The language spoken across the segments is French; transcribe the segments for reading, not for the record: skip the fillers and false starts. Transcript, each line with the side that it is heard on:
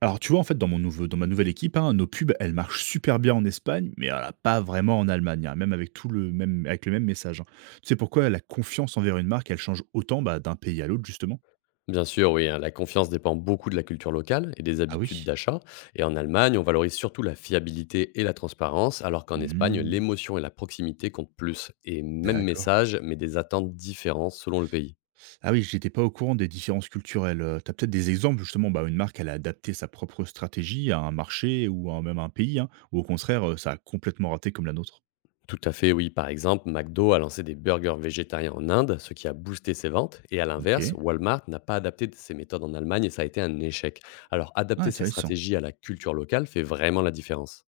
right: Alors, tu vois, en fait, dans, mon nouveau, dans ma nouvelle équipe, hein, nos pubs, elles marchent super bien en Espagne, mais voilà, pas vraiment en Allemagne, hein, même avec le même message, hein. Tu sais pourquoi la confiance envers une marque, elle change autant, bah, d'un pays à l'autre, justement?
left: Bien sûr, oui, hein, la confiance dépend beaucoup de la culture locale et des
right: Ah
left: habitudes
right: oui.
left: d'achat. Et en Allemagne, on valorise surtout la fiabilité et la transparence, alors qu'en Espagne,
right: Hmm.
left: l'émotion et la proximité comptent plus. Et même
right: D'accord.
left: message, mais des attentes différentes selon le pays.
right: Ah oui, j'étais pas au courant des différences culturelles. T'as peut-être des exemples, justement, bah, où une marque, elle a adapté sa propre stratégie à un marché ou à même à un pays, hein, ou au contraire, ça a complètement raté comme la nôtre.
left: Tout à fait, oui. Par exemple, McDo a lancé des burgers végétariens en Inde, ce qui a boosté ses ventes. Et à
right: Ok.
left: l'inverse, Walmart n'a pas adapté ses méthodes en Allemagne et ça a été un échec. Alors,
right: Ah,
left: adapter sa
right: intéressant.
left: stratégie à la culture locale fait vraiment la différence.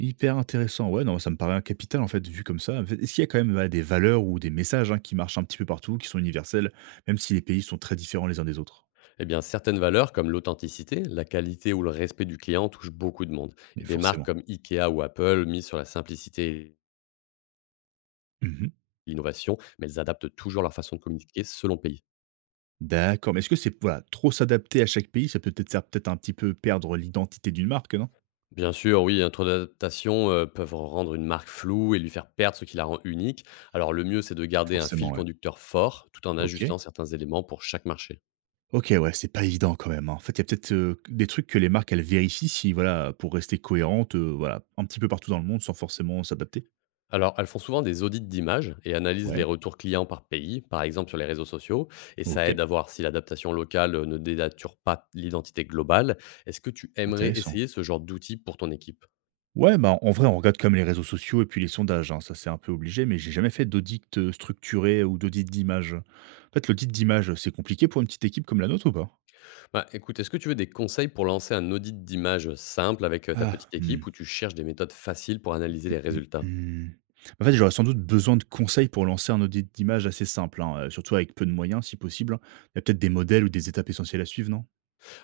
right: Hyper intéressant. Ouais, non, ça me paraît un capital, en fait, vu comme ça. En fait, est-ce qu'il y a quand même, voilà, des valeurs ou des messages, hein, qui marchent un petit peu partout, qui sont universels, même si les pays sont très différents les uns des autres?
left: Eh bien, certaines valeurs comme l'authenticité, la qualité ou le respect du client touchent beaucoup de monde.
right: Mais
left: Et des marques
right: forcément.
left: comme Ikea ou Apple misent sur la simplicité et
right: Mhm.
left: l'innovation, mais elles adaptent toujours leur façon de communiquer selon le pays.
right: D'accord. Mais est-ce que c'est, voilà, trop s'adapter à chaque pays? Ça peut peut-être faire peut-être un petit peu perdre l'identité d'une marque, non?
left: Bien sûr, oui, un trop d'adaptation peuvent rendre une marque floue et lui faire perdre ce qui la rend unique. Alors le mieux, c'est de garder un
right: Forcément,
left: fil
right: ouais.
left: conducteur fort tout en
right: Ok.
left: ajustant certains éléments pour chaque marché.
right: Ok, ouais, c'est pas évident quand même, hein. En fait, il y a peut-être des trucs que les marques, elles vérifient si, voilà, pour rester cohérentes, voilà, un petit peu partout dans le monde sans forcément s'adapter.
left: Alors, elles font souvent des audits d'images et analysent les
right: Ouais.
left: retours clients par pays, par exemple sur les réseaux sociaux, et
right: Ok.
left: ça aide à voir si l'adaptation locale ne dénature pas l'identité globale. Est-ce que tu aimerais
right: Intéressant.
left: essayer ce genre d'outil pour ton équipe?
right: Ouais, bah, en vrai, on regarde comme les réseaux sociaux et puis les sondages, hein, ça c'est un peu obligé, mais j'ai jamais fait d'audit structuré ou d'audit d'image. En fait, l'audit d'image, c'est compliqué pour une petite équipe comme la nôtre ou pas?
left: Bah, écoute, est-ce que tu veux des conseils pour lancer un audit d'images simple avec ta
right: Ah,
left: petite équipe
right: hmm,
left: ou tu cherches des méthodes faciles pour analyser les
right: hmm,
left: résultats?
right: hmm. En fait, j'aurais sans doute besoin de conseils pour lancer un audit d'image assez simple, hein, surtout avec peu de moyens si possible. Il y a peut-être des modèles ou des étapes essentielles à suivre, non?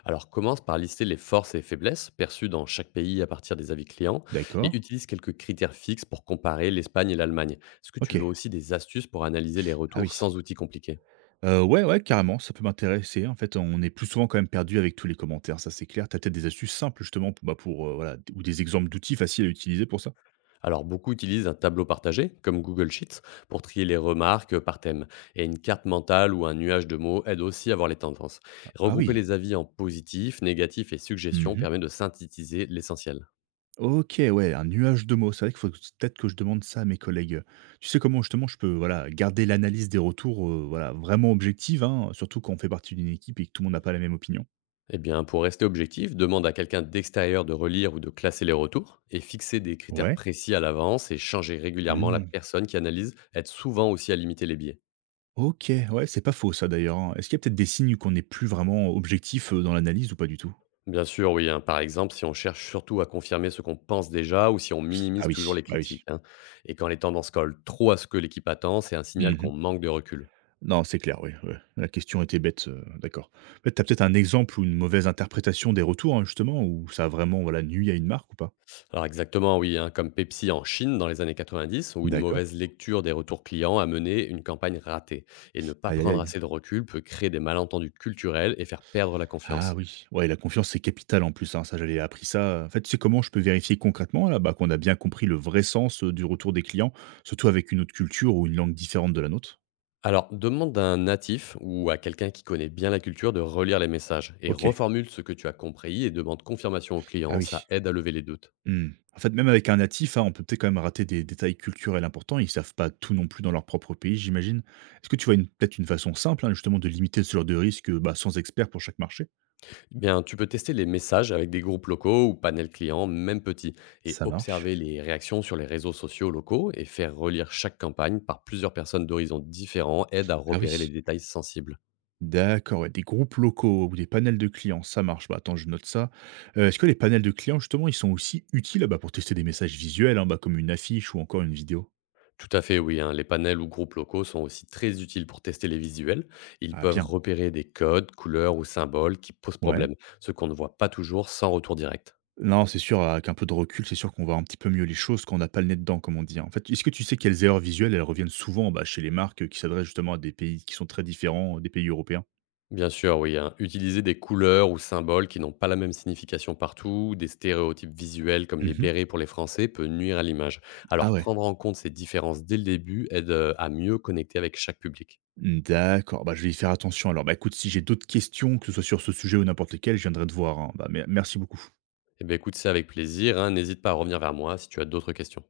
left: Alors commence par lister les forces et faiblesses perçues dans chaque pays à partir des avis clients
right: D'accord.
left: et utilise quelques critères fixes pour comparer l'Espagne et l'Allemagne. Est-ce que
right: Ok.
left: tu veux aussi des astuces pour analyser les
right: Ah
left: retours
right: oui.
left: sans outils compliqués?
right: Ouais, ouais, carrément, ça peut m'intéresser. En fait, on est plus souvent quand même perdu avec tous les commentaires, ça c'est clair. T'as peut-être des astuces simples justement pour, bah, voilà, ou des exemples d'outils faciles à utiliser pour ça?
left: Alors beaucoup utilisent un tableau partagé comme Google Sheets pour trier les remarques par thème et une carte mentale ou un nuage de mots aide aussi à voir les tendances.
right: Ah
left: Regrouper
right: oui.
left: les avis en positif, négatif et suggestions
right: Mmh.
left: permet de synthétiser l'essentiel.
right: OK, ouais, un nuage de mots. C'est vrai qu'il faut peut-être que je demande ça à mes collègues. Tu sais comment justement je peux, voilà, garder l'analyse des retours, voilà, vraiment objective, hein, surtout quand on fait partie d'une équipe et que tout le monde n'a pas la même opinion?
left: Eh bien, pour rester objectif, demande à quelqu'un d'extérieur de relire ou de classer les retours et fixer des critères
right: Ouais.
left: précis à l'avance et changer régulièrement la
right: Mmh.
left: personne qui analyse aide souvent aussi à limiter les biais.
right: OK, ouais, c'est pas faux ça d'ailleurs, hein. Est-ce qu'il y a peut-être des signes qu'on n'est plus vraiment objectif, dans l'analyse ou pas du tout?
left: Bien sûr, oui, hein, par exemple, si on cherche surtout à confirmer ce qu'on pense déjà ou si on
right: Ah
left: minimise toujours
right: oui,
left: les
right: bah
left: critiques,
right: oui.
left: hein. Et quand les tendances collent trop à ce que l'équipe attend, c'est un signal qu'on
right: Mmh.
left: manque de recul.
right: Non, c'est clair, oui, ouais. La question était bête, d'accord. En fait, tu as peut-être un exemple ou une mauvaise interprétation des retours, hein, justement, où ça a vraiment, voilà, nui à une marque ou pas?
left: Alors exactement, oui, hein, comme Pepsi en Chine dans les années 90, où une
right: D'accord.
left: mauvaise lecture des retours clients a mené une campagne ratée. Et ne pas
right: Aïe, aïe,
left: prendre
right: aïe.
left: assez de recul peut créer des malentendus culturels et faire perdre la
right: Ah
left: confiance.
right: oui, ouais, la confiance, c'est capital en plus, hein, ça j'avais appris ça, en fait, tu sais comment je peux vérifier concrètement là, bah, qu'on a bien compris le vrai sens, du retour des clients, surtout avec une autre culture ou une langue différente de la nôtre?
left: Alors, demande à un natif ou à quelqu'un qui connaît bien la culture de relire les messages et
right: OK.
left: reformule ce que tu as compris et demande confirmation au
right: Ah
left: client, ça
right: oui.
left: aide à lever les doutes.
right: Mmh. En fait, même avec un natif, hein, on peut peut-être quand même rater des détails culturels importants. Ils savent pas tout non plus dans leur propre pays, j'imagine. Est-ce que tu vois peut-être une façon simple, hein, justement, de limiter ce genre de risque, bah, sans expert pour chaque marché?
left: Eh bien, tu peux tester les messages avec des groupes locaux ou panels clients, même petits, et
right: Ça
left: observer
right: marche.
left: les réactions sur les réseaux sociaux locaux et faire relire chaque campagne par plusieurs personnes d'horizons différents aide à
right: Ah
left: repérer les
right: oui.
left: détails sensibles.
right: D'accord, ouais, des groupes locaux ou des panels de clients, ça marche. Bah, attends, je note ça. Est-ce que les panels de clients, justement, ils sont aussi utiles, ah, bah, pour tester des messages visuels, hein, bah, comme une affiche ou encore une vidéo?
left: Tout à fait, oui, hein. Les panels ou groupes locaux sont aussi très utiles pour tester les visuels. Ils
right: Ah
left: peuvent
right: bien,
left: repérer des codes, couleurs ou symboles qui posent
right: ouais.
left: problème, ce qu'on ne voit pas toujours sans retour direct.
right: Non, c'est sûr, avec un peu de recul, c'est sûr qu'on voit un petit peu mieux les choses quand on n'a pas le nez dedans, comme on dit, hein. En fait, est-ce que tu sais quelles erreurs visuelles, elles reviennent souvent, bah, chez les marques, qui s'adressent justement à des pays qui sont très différents, des pays européens?
left: Bien sûr, oui, hein. Utiliser des couleurs ou symboles qui n'ont pas la même signification partout, des stéréotypes visuels comme les
right: Mhm.
left: bérets pour les Français peut nuire à l'image.
right: Ah
left: Alors
right: ouais.
left: prendre en compte ces différences dès le début aide à mieux connecter avec chaque public.
right: Mmh, d'accord, bah, je vais y faire attention. Alors, bah, écoute, si j'ai d'autres questions, que ce soit sur ce sujet ou n'importe lequel, je viendrai te voir, hein. Bah, merci beaucoup.
left: Eh bien écoute, c'est avec plaisir, hein. N'hésite pas à revenir vers moi si tu as d'autres questions.